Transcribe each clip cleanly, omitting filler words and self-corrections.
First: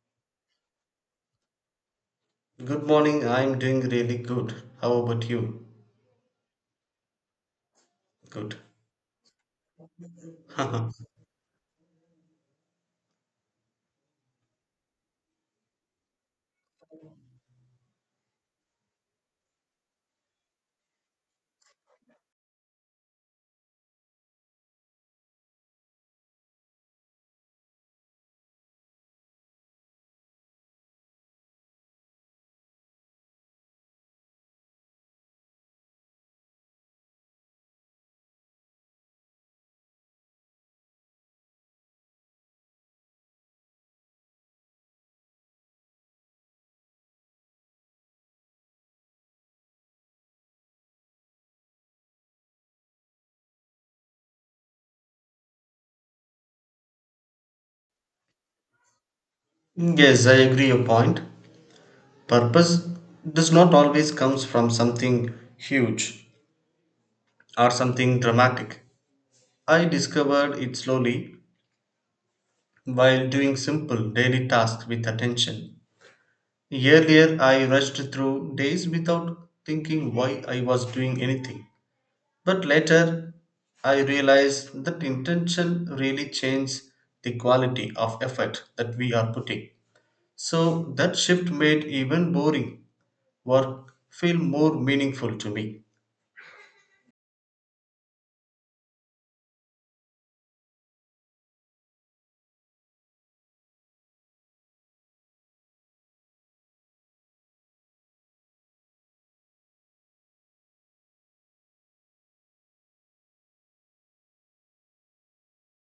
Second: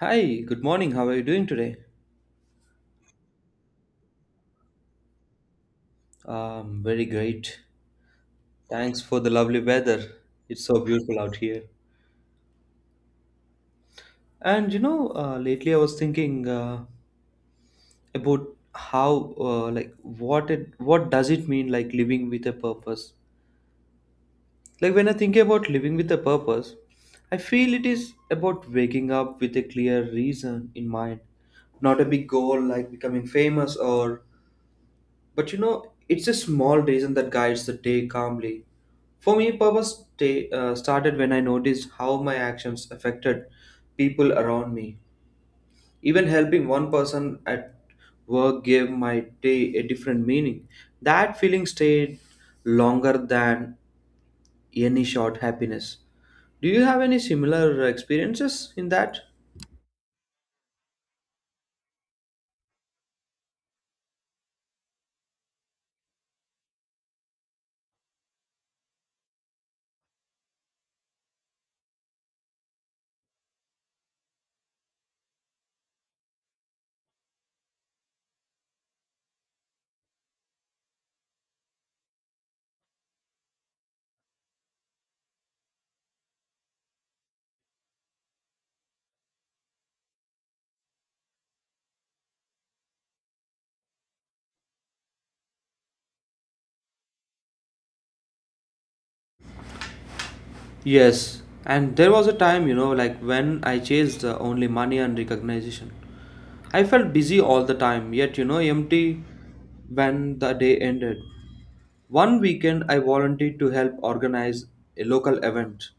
Hi, good morning. How are you doing today? Good morning. I'm doing really good. How about you? Very great. Good. Thanks for the lovely weather. It's so beautiful out here. Lately I was thinking about how, what does it mean, like, living with a purpose? Like, when I think about living with a purpose, I feel it is about waking up with a clear reason in mind, not a big goal like becoming famous or. But it's a small reason that guides the day calmly. For me, purpose day, started when I noticed how my actions affected people around me. Even helping one person at work gave my day a different meaning. That feeling stayed longer than any short happiness. Do you have any similar experiences in that? Yes, I agree your point. Purpose does not always comes from something huge or something dramatic. I discovered it slowly while doing simple daily tasks with attention. Earlier, I rushed through days without thinking why I was doing anything. But later, I realized that intention really changes the quality of effort that we are putting. So that shift made even boring work feel more meaningful to me. Yes, and there was a time, like when I chased only money and recognition. I felt busy all the time, yet, empty when the day ended. One weekend, I volunteered to help organize a local event.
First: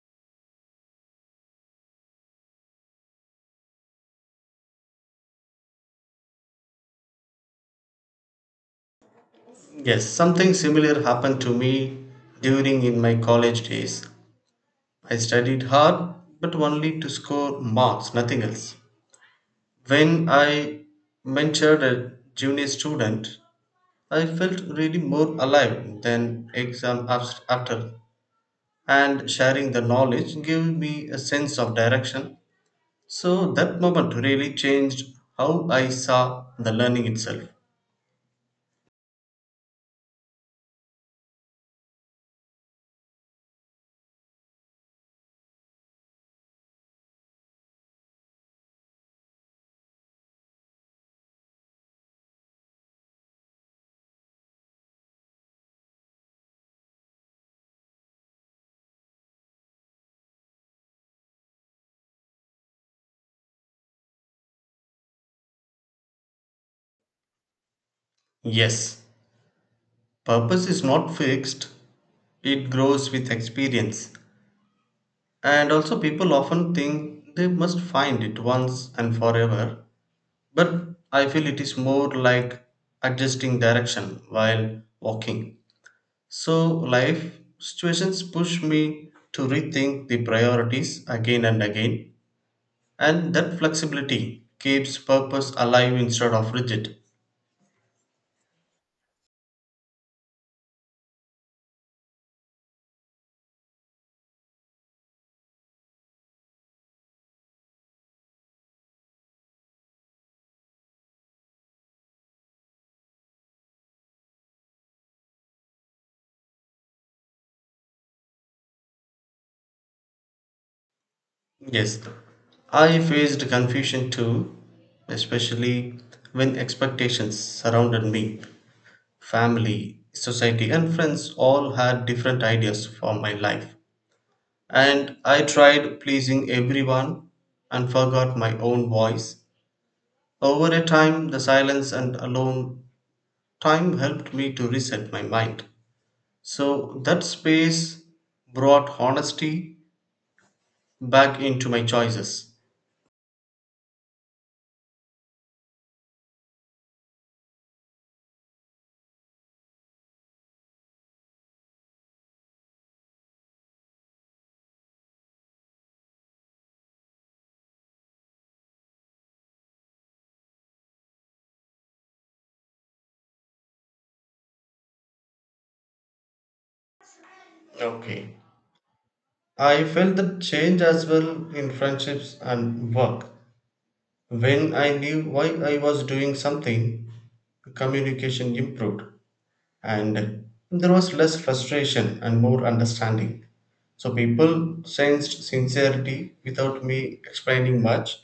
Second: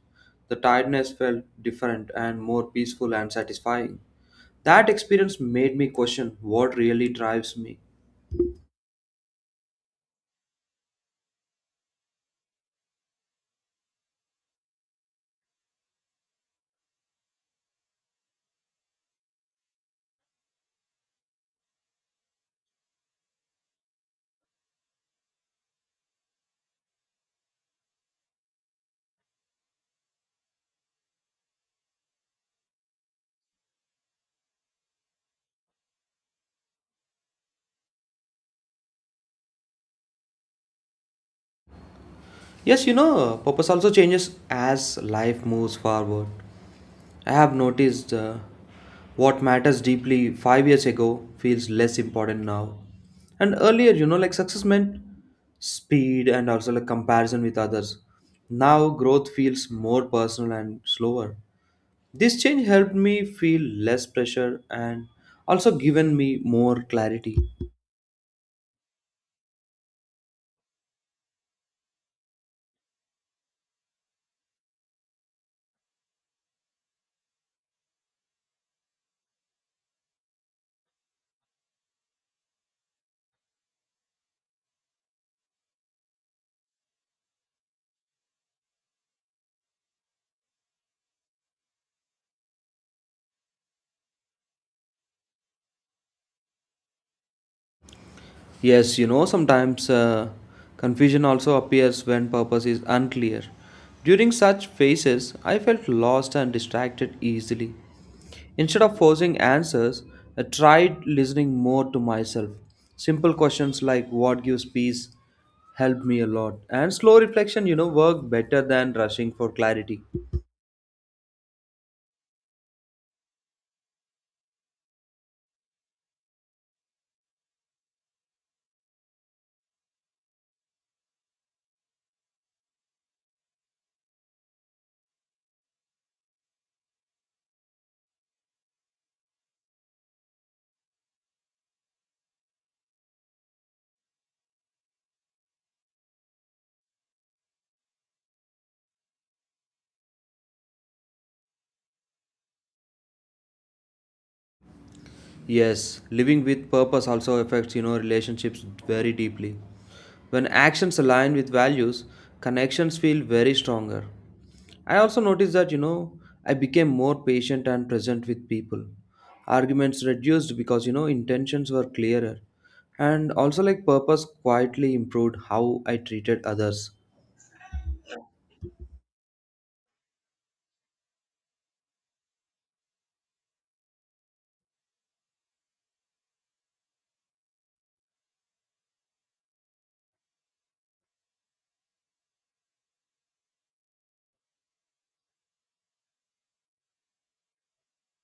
The tiredness felt different and more peaceful and satisfying. That experience made me question what really drives me. Yes, something similar happened to me during in my college days. I studied hard but only to score marks, nothing else. When I mentored a junior student, I felt really more alive than after, and sharing the knowledge gave me a sense of direction. So that moment really changed how I saw the learning itself. Yes, purpose also changes as life moves forward. I have noticed what matters deeply 5 years ago feels less important now. And earlier, like, success meant speed and also like comparison with others. Now, growth feels more personal and slower. This change helped me feel less pressure and also given me more clarity. Yes, purpose is not fixed, it grows with experience. And also, people often think they must find it once and forever, but I feel it is more like adjusting direction while walking. So, life situations push me to rethink the priorities again and again. And that flexibility keeps purpose alive instead of rigid. Yes, sometimes confusion also appears when purpose is unclear. During such phases, I felt lost and distracted easily. Instead of forcing answers, I tried listening more to myself. Simple questions like what gives peace helped me a lot, and slow reflection, worked better than rushing for clarity. Yes, I faced confusion too, especially when expectations surrounded me. Family, society, and friends all had different ideas for my life. And I tried pleasing everyone and forgot my own voice. Over a time, the silence and alone time helped me to reset my mind. So that space brought honesty back into my choices. Yes, living with purpose also affects, relationships very deeply. When actions align with values, connections feel very stronger. I also noticed that, I became more patient and present with people. Arguments reduced because, intentions were clearer. And also, like, purpose quietly improved how I treated others. Okay. I felt the change as well in friendships and work. When I knew why I was doing something, communication improved and there was less frustration and more understanding. So people sensed sincerity without me explaining much,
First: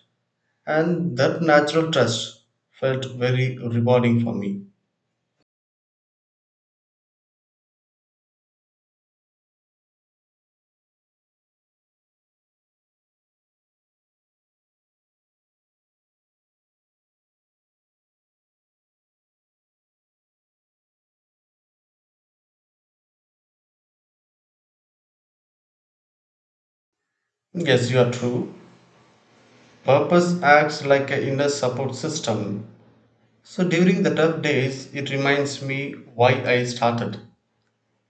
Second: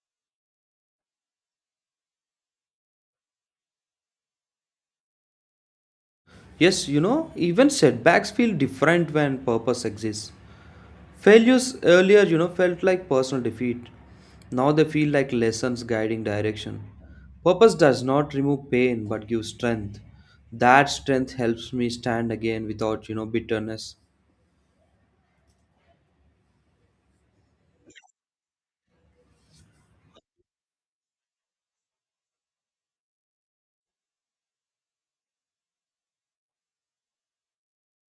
and that natural trust felt very rewarding for me. Yes, even setbacks feel different when purpose exists. Failures earlier, felt like personal defeat. Now they feel like lessons guiding direction. Purpose does not remove pain but gives strength. That strength helps me stand again without, bitterness. Yes, you are true. Purpose acts like an inner support system. So during the tough days, it reminds me why I started.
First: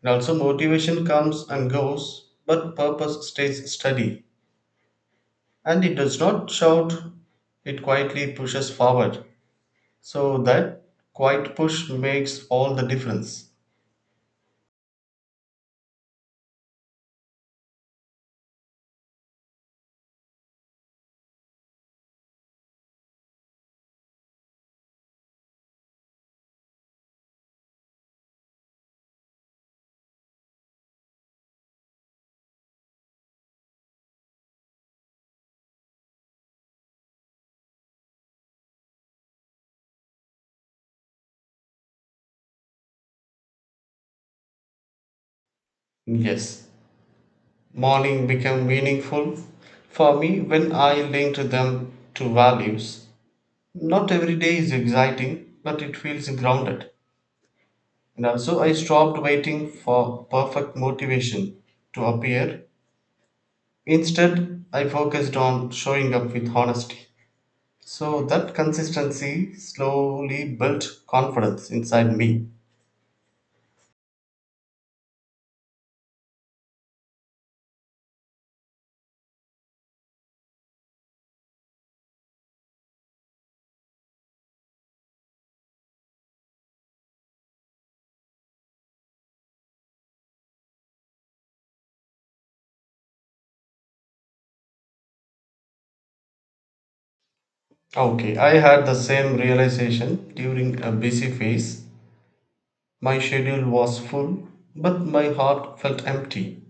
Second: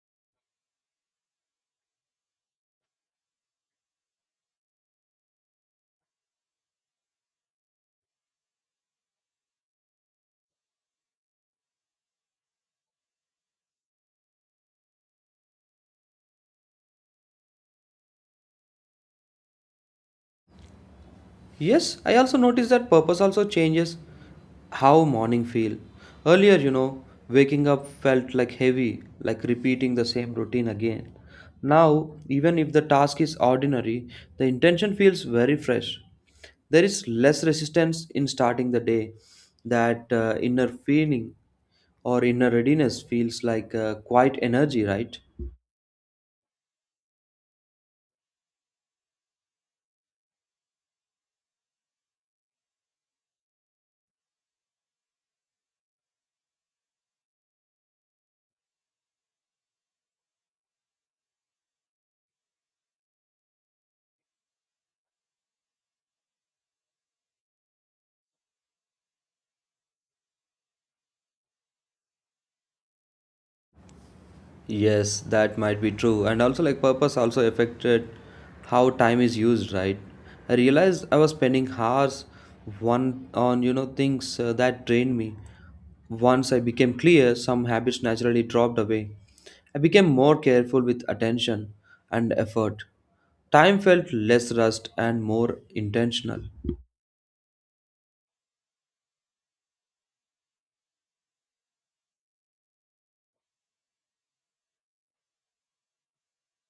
And also, motivation comes and goes, but purpose stays steady. And it does not shout, it quietly pushes forward. So that quiet push makes all the difference. Yes, I also notice that purpose also changes how morning feel. Earlier, waking up felt like heavy, like repeating the same routine again. Now, even if the task is ordinary, the intention feels very fresh. There is less resistance in starting the day. That inner feeling or inner readiness feels like quite energy, right? Yes, morning became meaningful for me when I linked them to values. Not every day is exciting, but it feels grounded. And also, I stopped waiting for perfect motivation to appear. Instead, I focused on showing up with honesty. So that consistency slowly built confidence inside me. Yes, that might be true. And also, like, purpose also affected how time is used, right? I realized I was spending hours one on, things that drained me. Once I became clear, some habits naturally dropped away. I became more careful with attention and effort. Time felt less rushed and more intentional. Okay, I had the same realization during a busy phase. My schedule was full, but my heart felt empty.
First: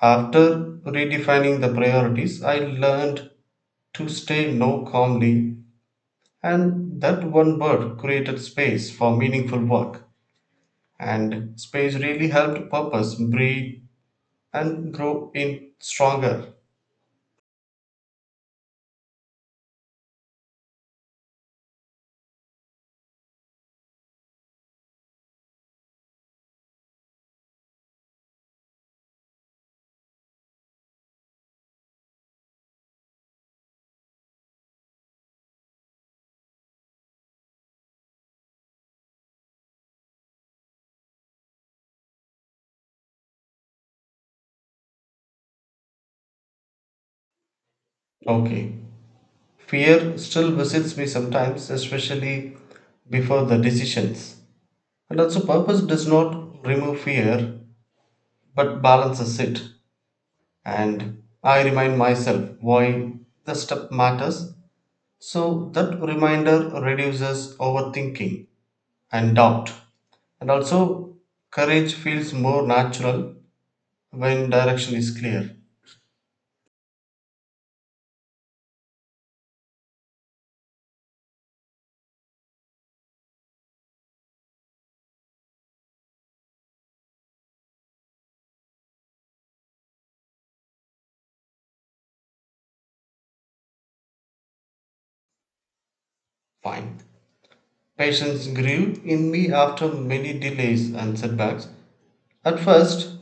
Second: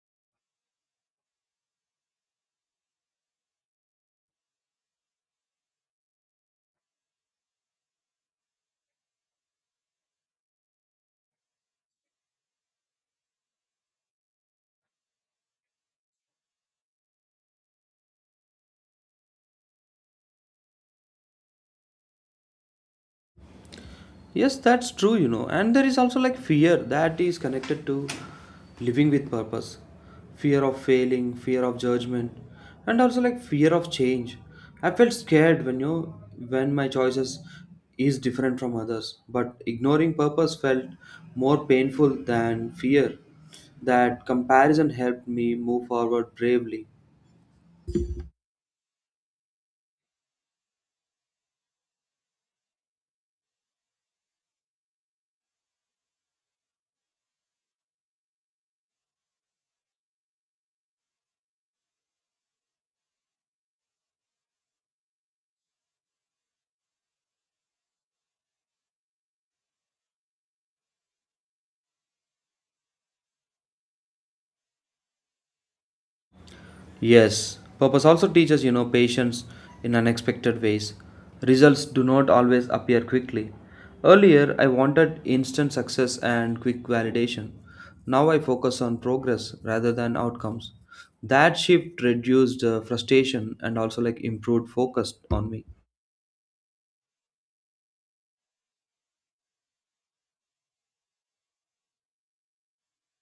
After redefining the priorities, I learned to stay no calmly. And that one bird created space for meaningful work, and space really helped purpose breathe and grow in stronger. Yes, that's true, you know. And there is also like fear that is connected to living with purpose, fear of failing, fear of judgment, and also like fear of change. I felt scared when my choices is different from others, but ignoring purpose felt more painful than fear. That comparison helped me move forward bravely. Okay. Fear still visits me sometimes, especially before the decisions. And also, purpose does not remove fear but balances it. And I remind myself why the step matters. So that reminder reduces overthinking and doubt. And also, courage feels more natural when direction is clear. Yes, purpose also teaches, patience in unexpected ways. Results do not always appear quickly. Earlier, I wanted instant success and quick validation. Now I focus on progress rather than outcomes. That shift reduced frustration and also like improved focus on me. Fine. Patience grew in me after many delays and setbacks. At first,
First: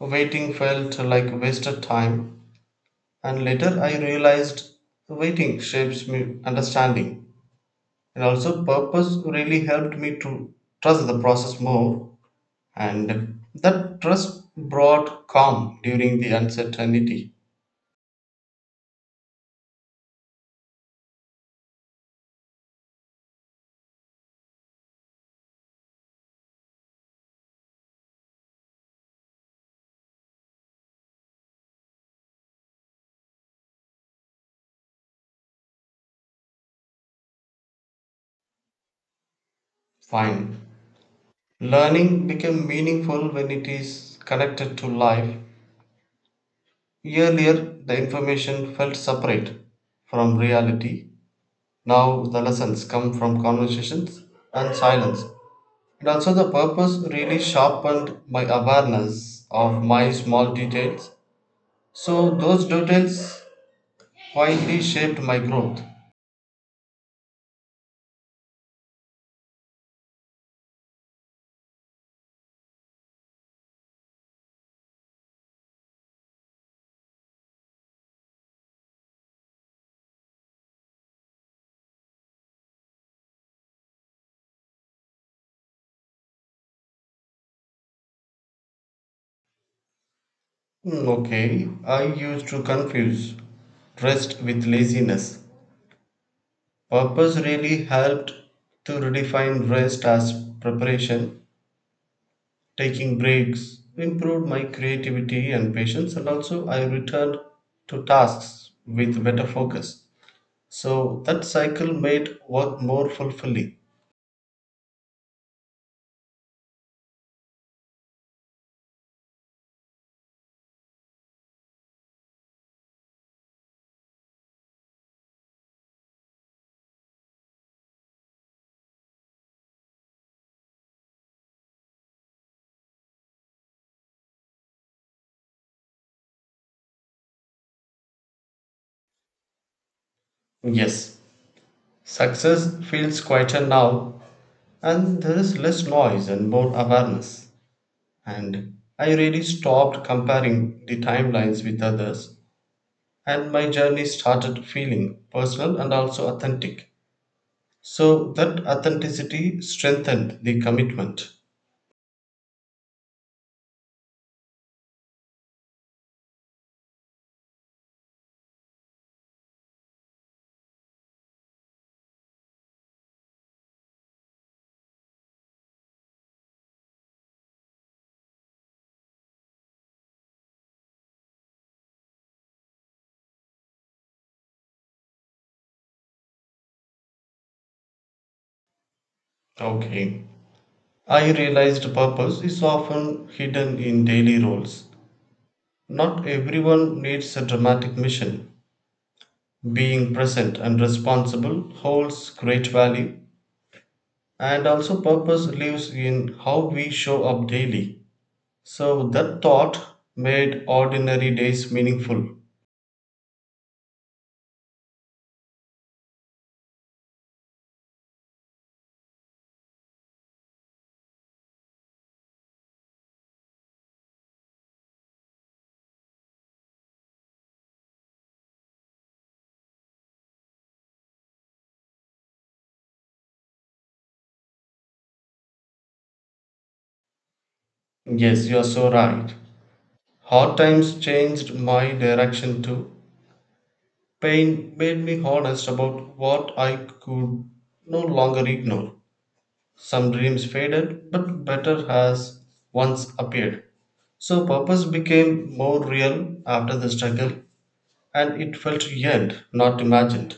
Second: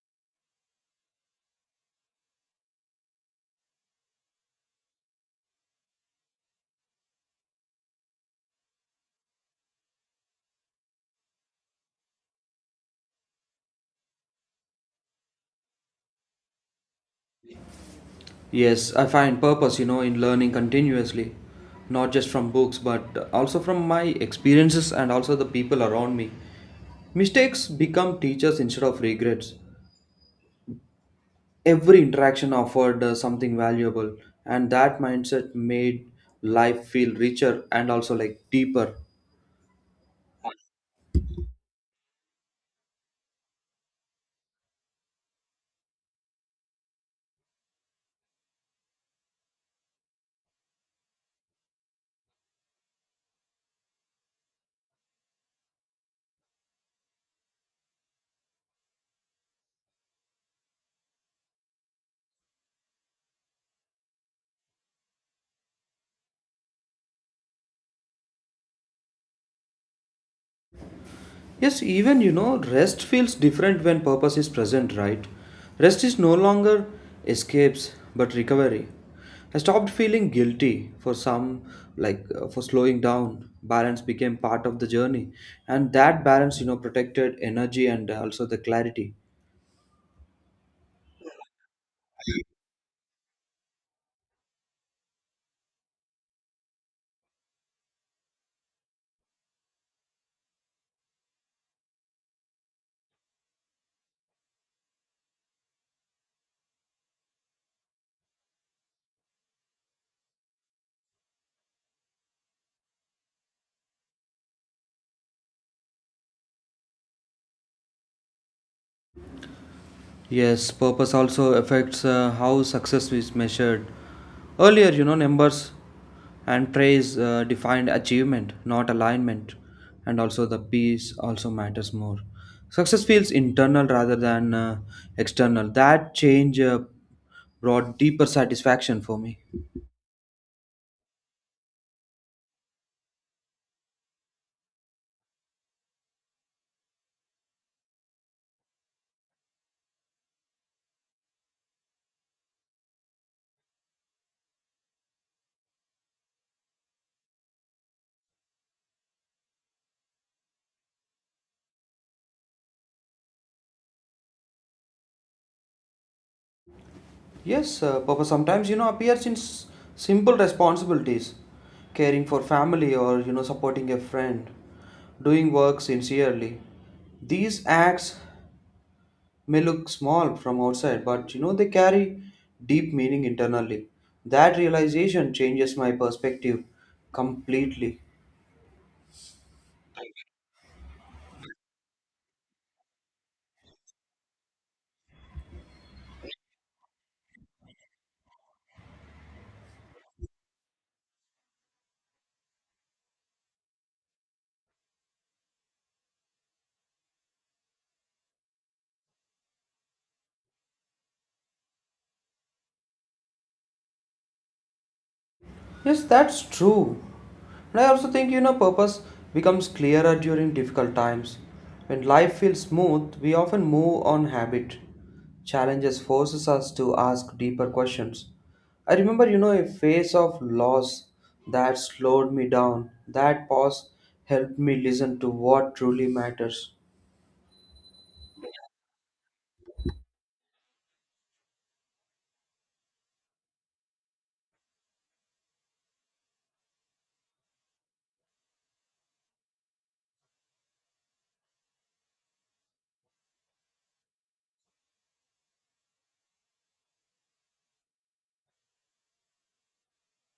waiting felt like wasted time, and later I realized waiting shapes me understanding. And also, purpose really helped me to trust the process more, and that trust brought calm during the uncertainty. Yes, I find purpose, in learning continuously, not just from books, but also from my experiences and also the people around me. Mistakes become teachers instead of regrets. Every interaction offered something valuable, and that mindset made life feel richer and also like deeper. Fine. Mm-hmm. Learning became meaningful when it is connected to life. Earlier, the information felt separate from reality. Now, the lessons come from conversations and silence. And also, the purpose really sharpened my awareness of my small details. So, those details quietly shaped my growth. Yes, even rest feels different when purpose is present, right? Rest is no longer escapes but recovery. I stopped feeling guilty for some, like for slowing down. Balance became part of the journey, and that balance, protected energy and also the clarity. Hmm, okay, I used to confuse rest with laziness. Purpose really helped to redefine rest as preparation. Taking breaks improved my creativity and patience, and also I returned to tasks with better focus. So that cycle made work more fulfilling. Yes, purpose also affects how success is measured. Earlier, numbers and praise defined achievement, not alignment, and also the peace also matters more. Success feels internal rather than external. That change brought deeper satisfaction for me. Yes, success feels quieter now, and there is less noise and more awareness. And I really stopped comparing the timelines with others and my journey started feeling personal and also authentic. So that authenticity strengthened the commitment. Yes, Papa sometimes appears in simple responsibilities, caring for family or supporting a friend, doing work sincerely. These acts may look small from outside, but they carry deep meaning internally. That realization changes my perspective completely. Okay. I realized purpose is often hidden in daily roles. Not everyone needs a dramatic mission. Being present and responsible holds great value, and also purpose lives in how we show up daily. So that thought made ordinary days meaningful. Yes, that's true. And I also think, purpose becomes clearer during difficult times. When life feels smooth, we often move on habit. Challenges forces us to ask deeper questions. I remember, a phase of loss that slowed me down. That pause helped me listen to what truly matters. Yes, you are so right. Hard times changed my direction too. Pain made me honest about what I could no longer ignore. Some dreams faded, but better has once appeared. So purpose became more real after the struggle and it felt earned, not imagined.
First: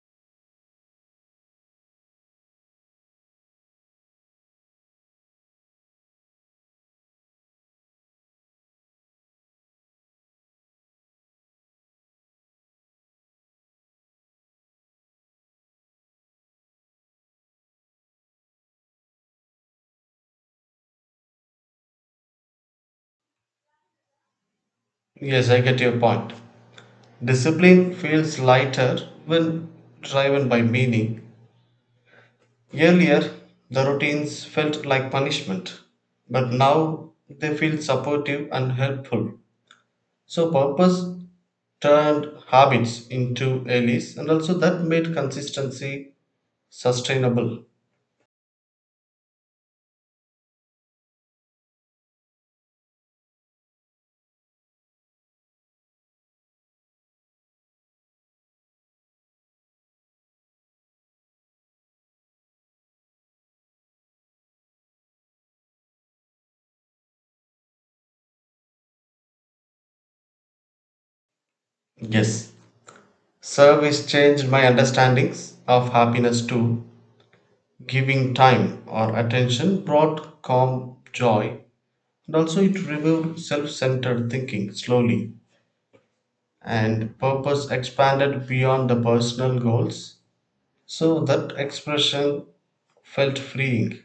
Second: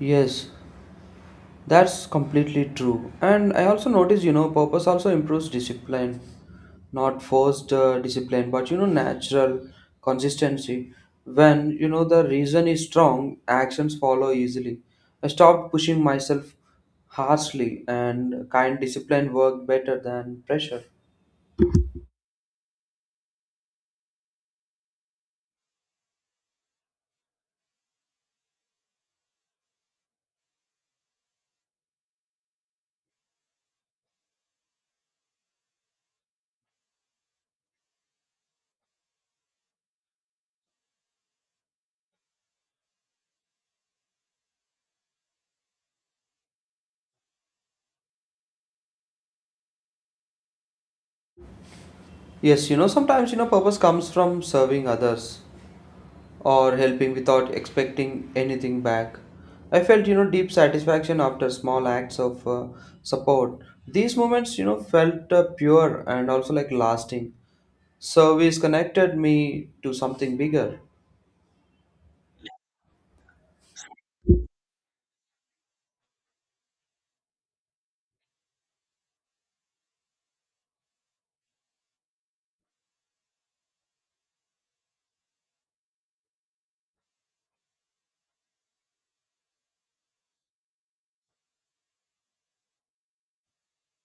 Yes, that's completely true. And I also noticed, purpose also improves discipline, not forced discipline, but natural consistency. When you know the reason is strong, actions follow easily. I stopped pushing myself harshly, and kind discipline worked better than pressure. Yes, I get your point. Discipline feels lighter when driven by meaning. Earlier, the routines felt like punishment, but now they feel supportive and helpful. So, purpose turned habits into allies, and also that made consistency sustainable. Yes, purpose comes from serving others or helping without expecting anything back. I felt, deep satisfaction after small acts of support. These moments, felt pure and also like lasting. Service connected me to something bigger. Yes, service changed my understandings of happiness too. Giving time or attention brought calm joy, and also it removed self centered thinking slowly. And purpose expanded beyond the personal goals. So that expression felt freeing.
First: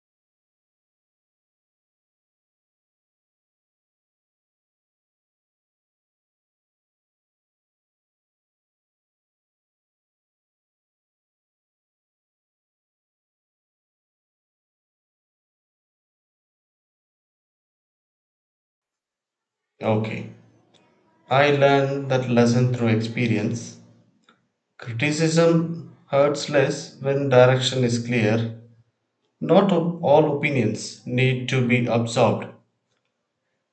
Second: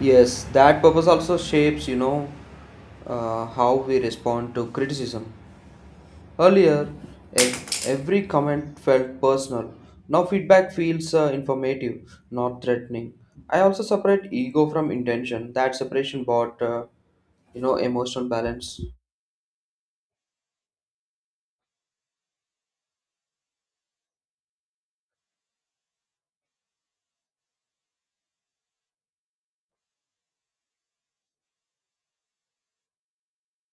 Yes, that purpose also shapes, how we respond to criticism. Earlier, every comment felt personal. Now, feedback feels informative, not threatening. I also separate ego from intention. That separation brought, emotional balance. Okay. I learned that lesson through experience. Criticism hurts less when direction is clear. Not o- all opinions need to be absorbed.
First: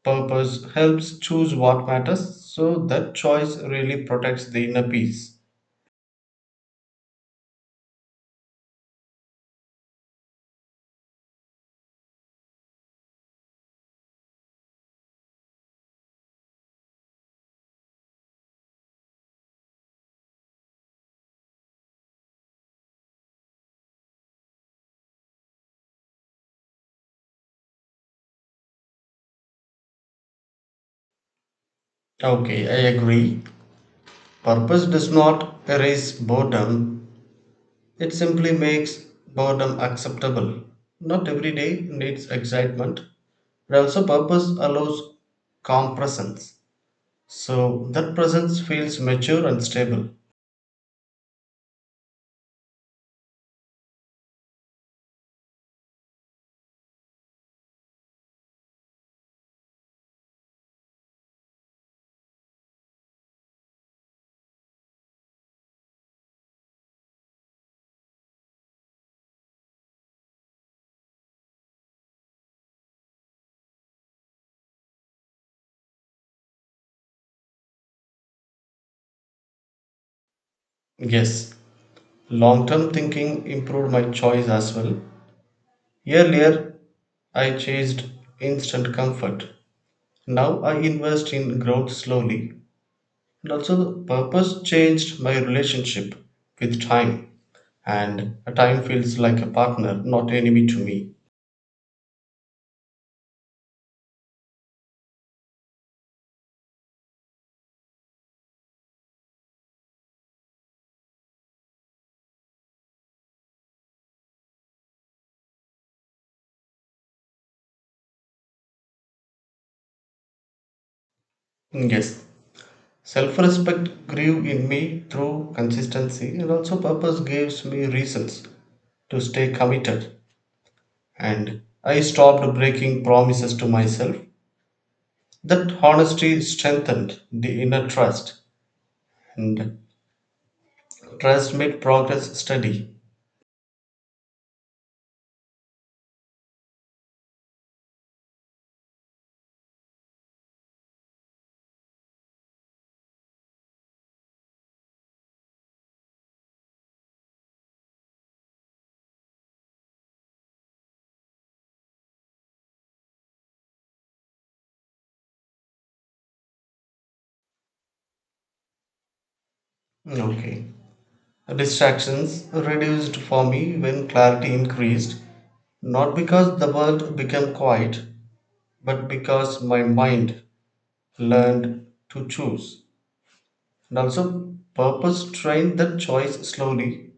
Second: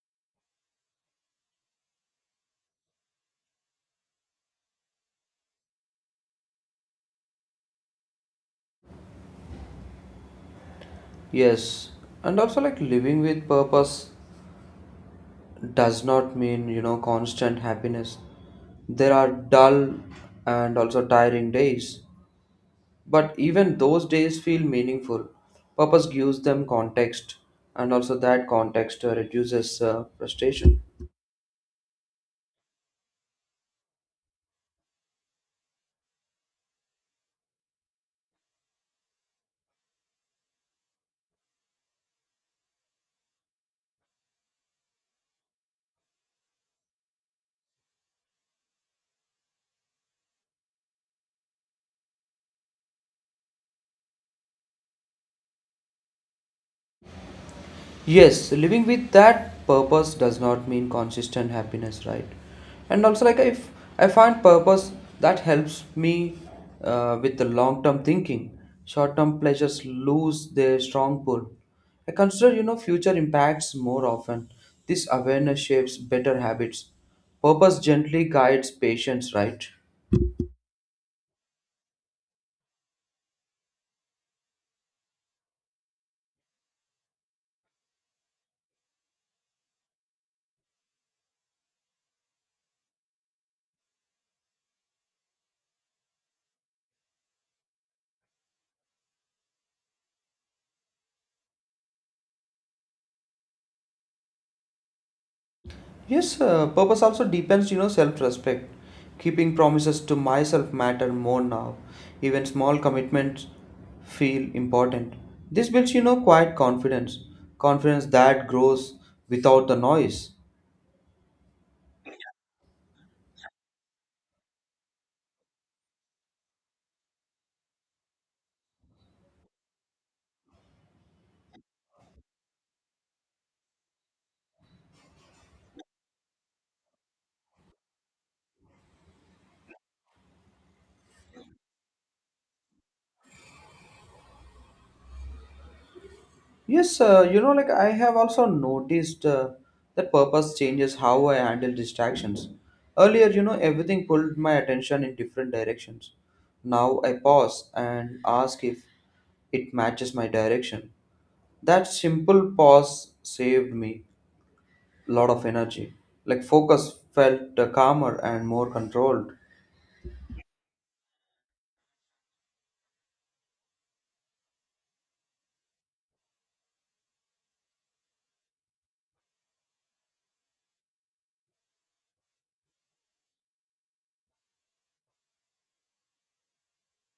Purpose helps choose what matters, so that choice really protects the inner peace. Yes, and also like living with purpose does not mean, constant happiness. There are dull and also tiring days. But even those days feel meaningful. Purpose gives them context, and also that context reduces frustration. Okay, I agree. Purpose does not erase boredom, it simply makes boredom acceptable. Not every day needs excitement, but also purpose allows calm presence. So that presence feels mature and stable. Yes, living with that purpose does not mean consistent happiness, right? And also, like, if I find purpose that helps me with the long-term thinking, short-term pleasures lose their strong pull. I consider, future impacts more often. This awareness shapes better habits. Purpose gently guides patience, right? Yes, long term thinking improved my choice as well. Earlier, I chased instant comfort. Now I invest in growth slowly. And also, the purpose changed my relationship with time, and time feels like a partner, not enemy to me. Yes, purpose also depends, self-respect. Keeping promises to myself matter more now. Even small commitments feel important. This builds, quiet confidence. Confidence that grows without the noise. Yes, self respect grew in me through consistency, and also purpose gives me reasons to stay committed. And I stopped breaking promises to myself. That honesty strengthened the inner trust, and trust made progress steady. Yes, I have also noticed that purpose changes how I handle distractions. Earlier, everything pulled my attention in different directions. Now I pause and ask if it matches my direction. That simple pause saved me a lot of energy. Like focus felt calmer and more controlled. Okay. Distractions reduced for me when clarity increased, not because the world became quiet, but because my mind learned to choose. And also, purpose trained that choice slowly,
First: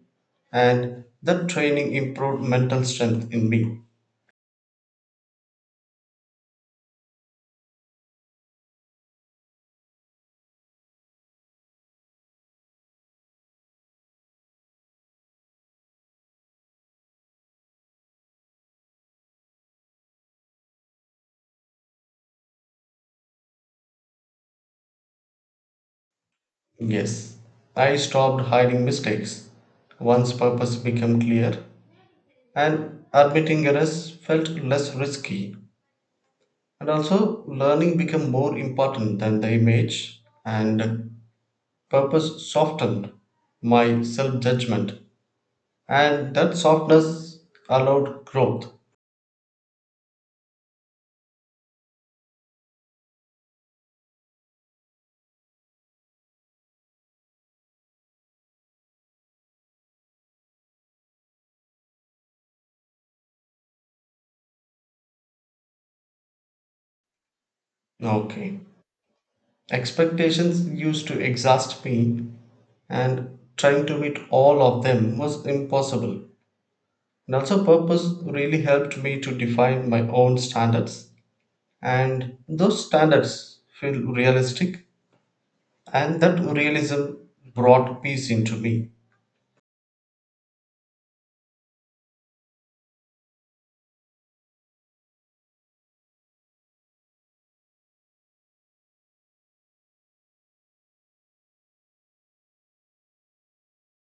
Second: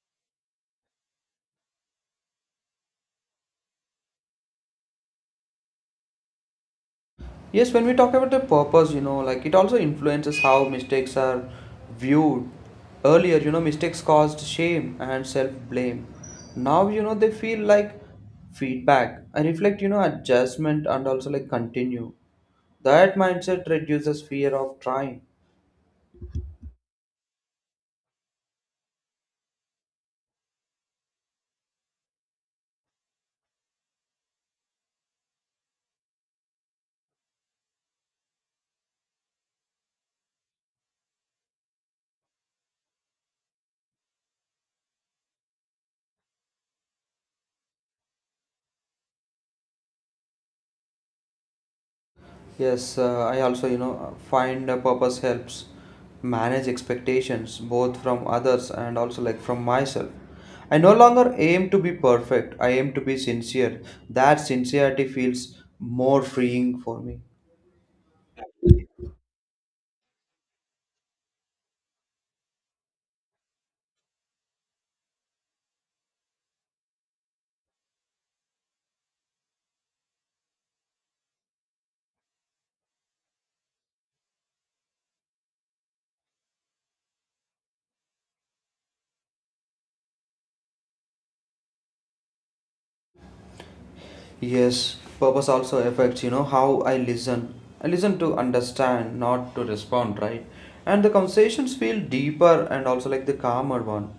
and that training improved mental strength in me. Yes, when we talk about the purpose, like it also influences how mistakes are viewed. Earlier, mistakes caused shame and self blame. Now, they feel like feedback and reflect, adjustment and also like continue. That mindset reduces fear of trying. Yes, I stopped hiding mistakes once purpose became clear, and admitting errors felt less risky. And also, learning became more important than the image, and purpose softened my self judgment, and that softness allowed growth. Yes, I also, find a purpose helps manage expectations both from others and also like from myself. I no longer aim to be perfect, I aim to be sincere. That sincerity feels more freeing for me. Okay. Expectations used to exhaust me, and trying to meet all of them was impossible. And also, purpose really helped me to define my own standards, and those standards feel realistic, and that realism brought peace into me. Yes, purpose also affects, how I listen. I listen to understand, not to respond, right? And the conversations feel deeper and also like the calmer one.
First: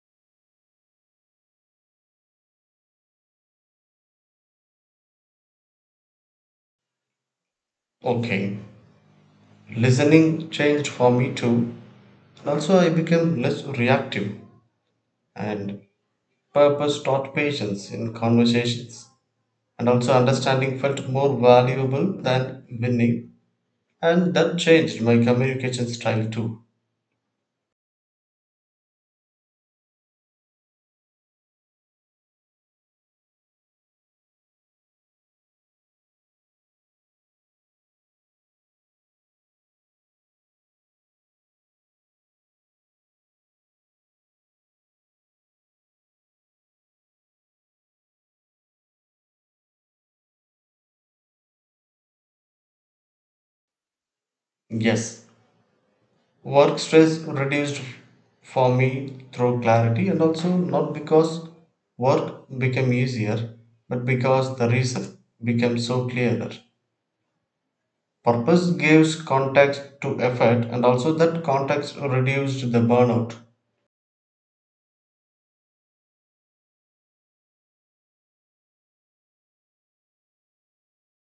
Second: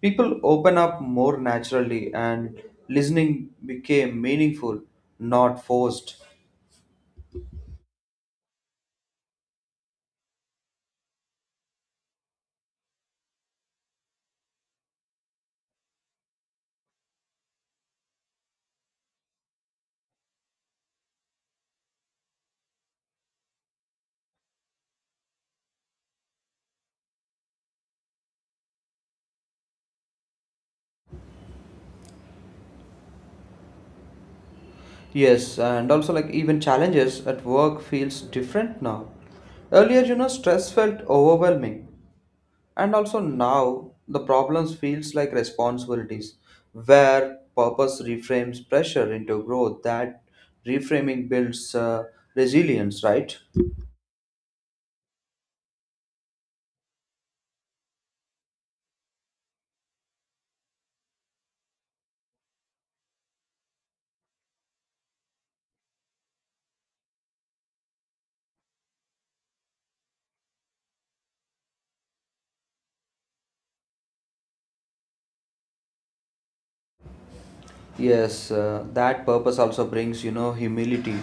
People open up more naturally and listening became meaningful, not forced. Okay, listening changed for me too. And also, I became less reactive, and purpose taught patience in conversations, and also understanding felt more valuable than winning. And that changed my communication style too. Yes, and also like even challenges at work feels different now. Earlier, stress felt overwhelming. And also now the problems feels like responsibilities where purpose reframes pressure into growth that reframing builds resilience, right? Yes, work stress reduced for me through clarity and also not because work became easier, but because the reason became so clearer. Purpose gives context to effort and also that context reduced the burnout. Yes, that purpose also brings, humility,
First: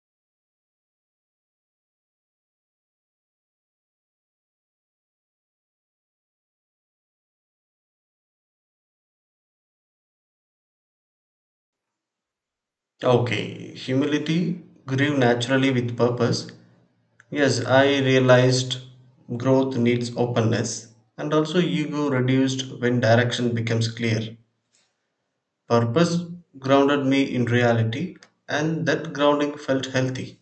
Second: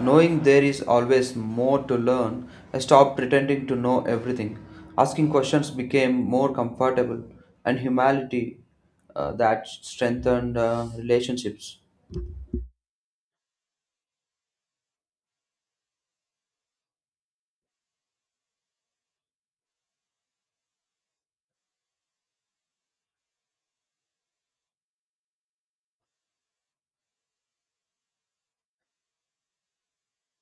knowing there is always more to learn. I stopped pretending to know everything. Asking questions became more comfortable, and humility, that strengthened relationships. Okay, humility grew naturally with purpose. Yes, I realized growth needs openness and also ego reduced when direction becomes clear. Purpose grounded me in reality and that grounding felt healthy.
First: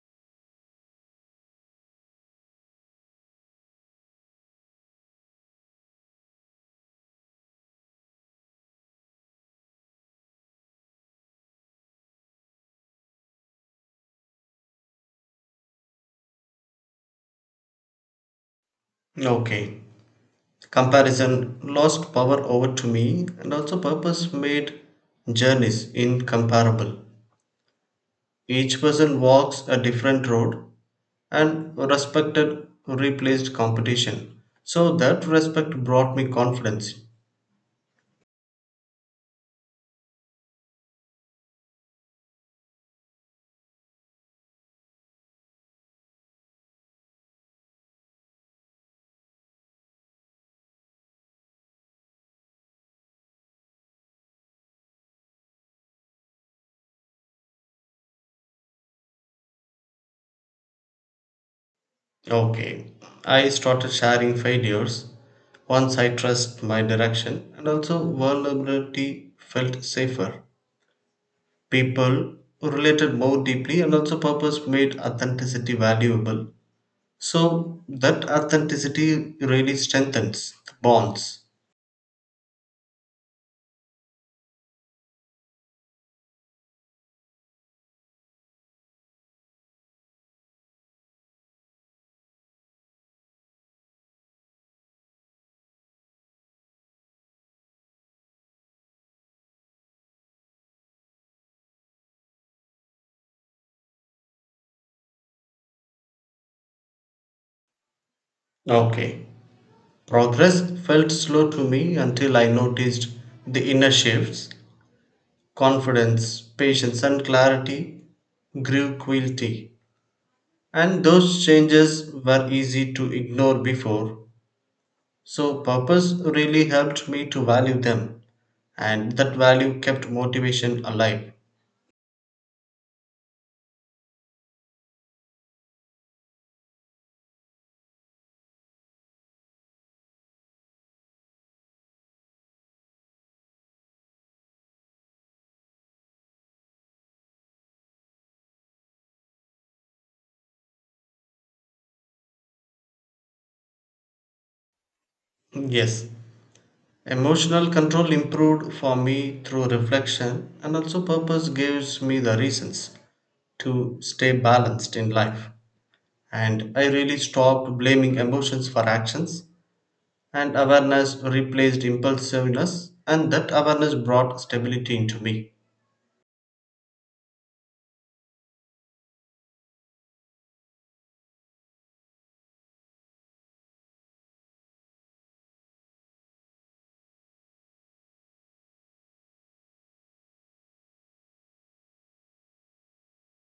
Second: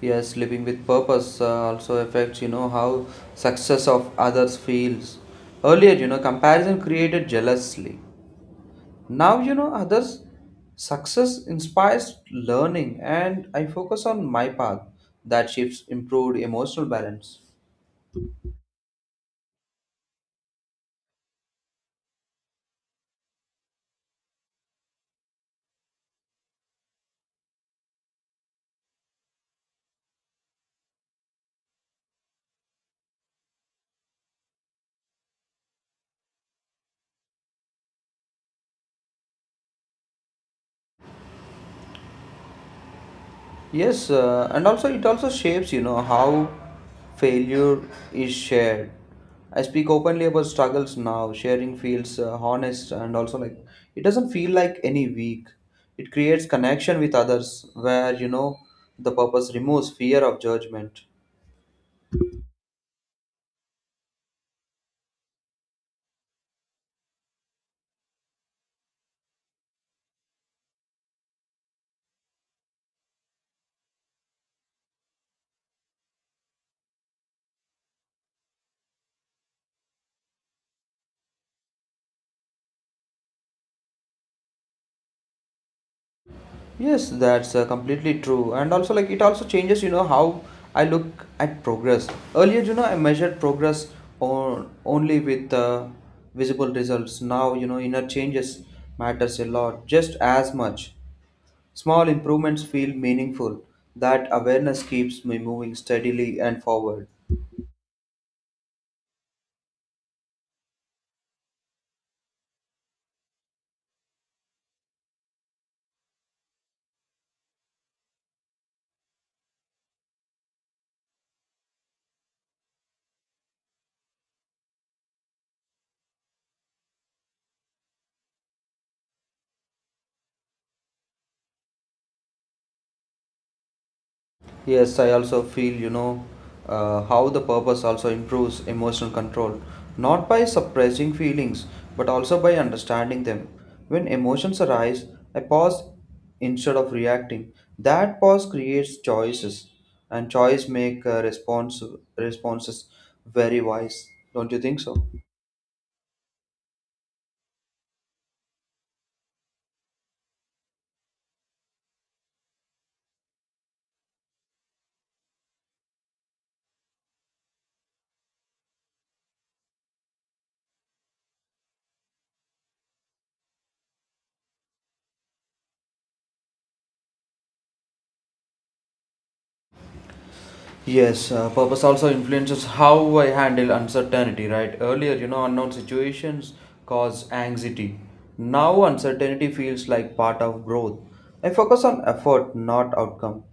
Yes, living with purpose also affects, how success of others feels. Earlier, comparison created jealousy. Now, others' success inspires learning, and I focus on my path. That shifts improved emotional balance. Okay. Comparison lost power over to me and also purpose made journeys incomparable. Each person walks a different road and respected replaced competition. So that respect brought me confidence. Yes, and also it also shapes, how failure is shared. I speak openly about struggles now. Sharing feels honest and also like it doesn't feel like any weak. It creates connection with others where, the purpose removes fear of judgment. Okay, I started sharing failures once I trust my direction and also vulnerability felt safer. People related more deeply and also purpose made authenticity valuable. So that authenticity really strengthens the bonds. Yes, that's completely true. And also, like, it also changes, how I look at progress. Earlier, I measured progress on, only with visible results. Now, inner changes matters a lot, just as much. Small improvements feel meaningful. That awareness keeps me moving steadily and forward. Okay, progress felt slow to me until I noticed the inner shifts, confidence, patience, and clarity grew quickly. And those changes were easy to ignore before, so purpose really helped me to value them, and that value kept motivation alive. Yes, I also feel, how the purpose also improves emotional control, not by suppressing feelings, but also by understanding them. When emotions arise, I pause instead of reacting. That pause creates choices, and choice make responses very wise. Don't you think so? Yes, emotional control improved for me through reflection, and also purpose gives me the reasons to stay balanced in life. And I really stopped blaming emotions for actions, and awareness replaced impulsiveness, and that awareness brought stability into me. Yes, purpose also influences how I handle uncertainty, right? Earlier, unknown situations cause anxiety. Now, uncertainty feels like part of growth. I focus on effort, not outcome.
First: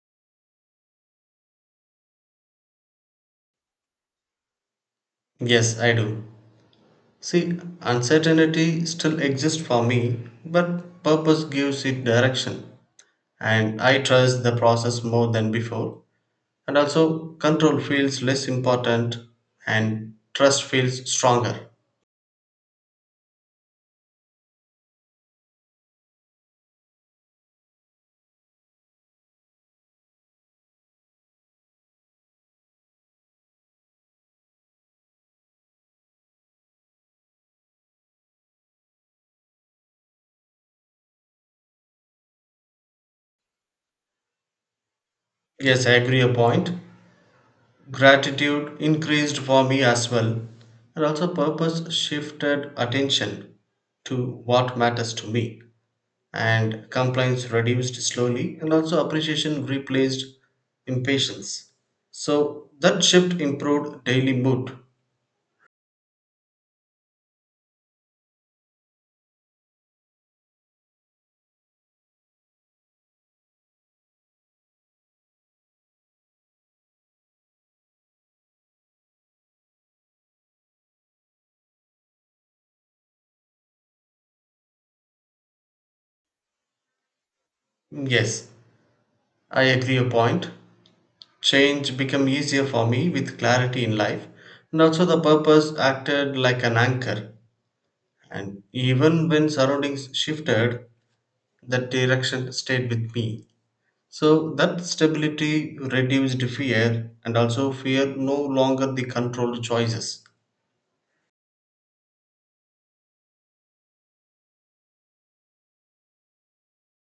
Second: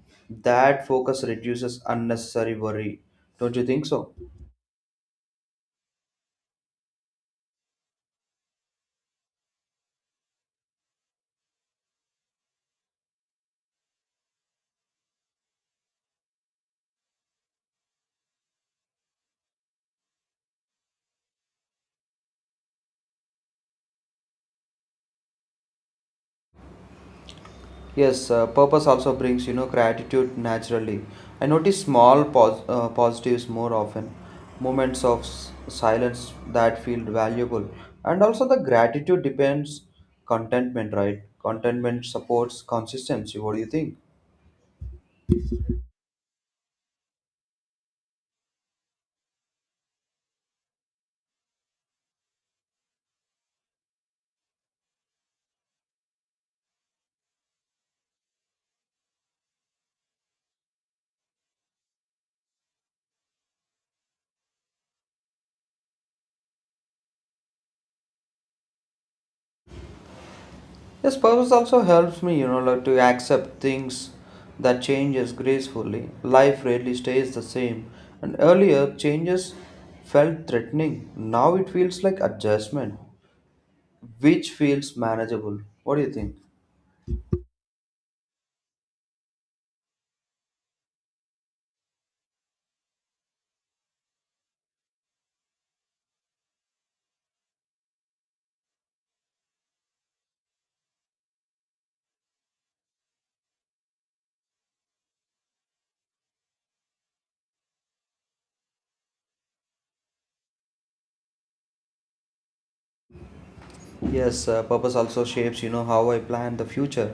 That focus reduces unnecessary worry. Don't you think so? Yes, I do. See, uncertainty still exists for me, but purpose gives it direction, and I trust the process more than before. And also, control feels less important, and trust feels stronger. Yes, purpose also brings, gratitude naturally. I notice small positives more often, moments of silence that feel valuable. And also, the gratitude depends contentment, right? Contentment supports consistency. What do you think? Yes, I agree a point. Gratitude increased for me as well, and also, purpose shifted attention to what matters to me. And complaints reduced slowly and also appreciation replaced impatience. So that shift improved daily mood. Yes, purpose also helps me, like to accept things that changes gracefully. Life rarely stays the same. And earlier, changes felt threatening. Now it feels like adjustment, which feels manageable. What do you think? Yes, I agree your point. Change became easier for me with clarity in life and also the purpose acted like an anchor, and even when surroundings shifted that direction stayed with me. So that stability reduced fear and also fear no longer the controlled choices. Yes, purpose also shapes, how I plan the future.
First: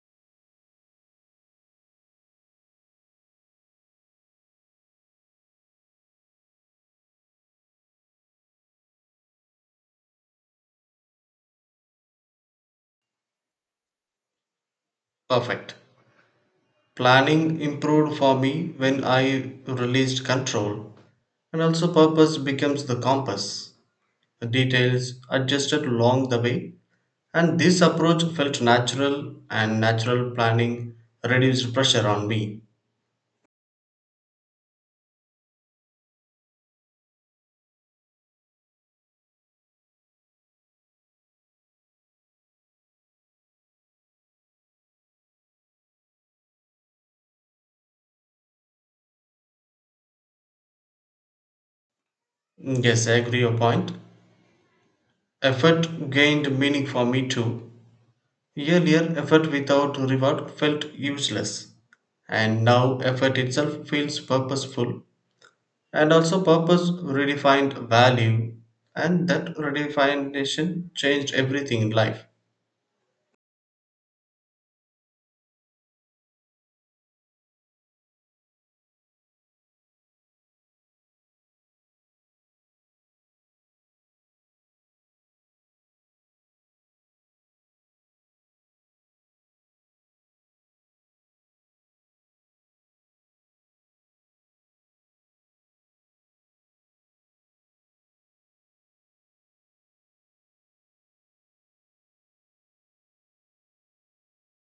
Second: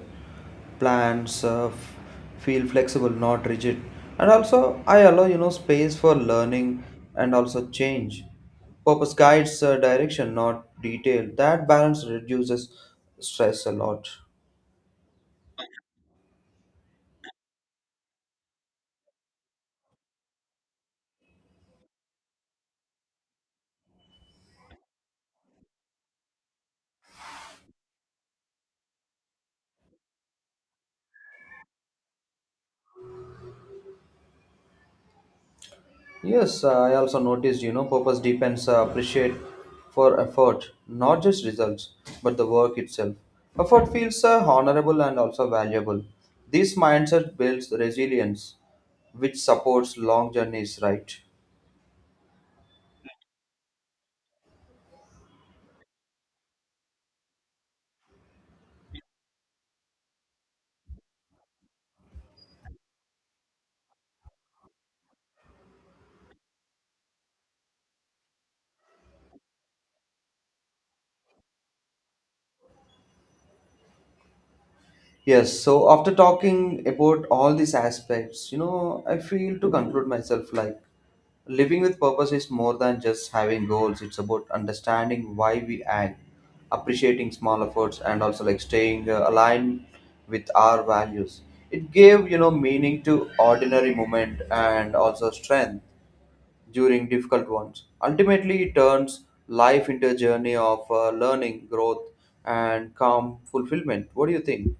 Plans feel flexible, not rigid. And also, I allow, space for learning and also change. Purpose guides direction, not detail. That balance reduces stress a lot. Perfect. Planning improved for me when I released control, and also purpose becomes the compass. The details adjusted along the way, and this approach felt natural, and natural planning reduced pressure on me. Yes, I also noticed, purpose depends appreciate for effort, not just results, but the work itself. Effort feels honorable and also valuable. This mindset builds resilience, which supports long journeys, right? Mm, yes, I agree your point. Effort gained meaning for me too. Earlier, effort without reward felt useless, and now effort itself feels purposeful and also purpose redefined value, and that redefinition changed everything in life. Yes, so after talking about all these aspects, I feel to conclude myself like living with purpose is more than just having goals. It's about understanding why we act, appreciating small efforts, and also like staying aligned with our values. It gave, meaning to ordinary moment and also strength during difficult ones. Ultimately, it turns life into a journey of learning, growth, and calm fulfillment. What do you think?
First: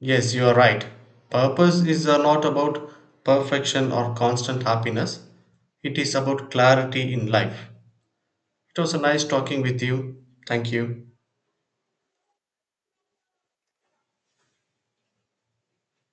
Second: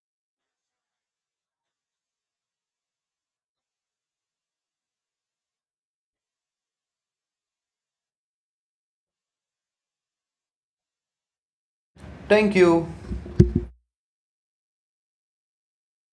Yes, you are right. Purpose is not about perfection or constant happiness, it is about clarity in life. It was a nice talking with you. Thank you. Thank you.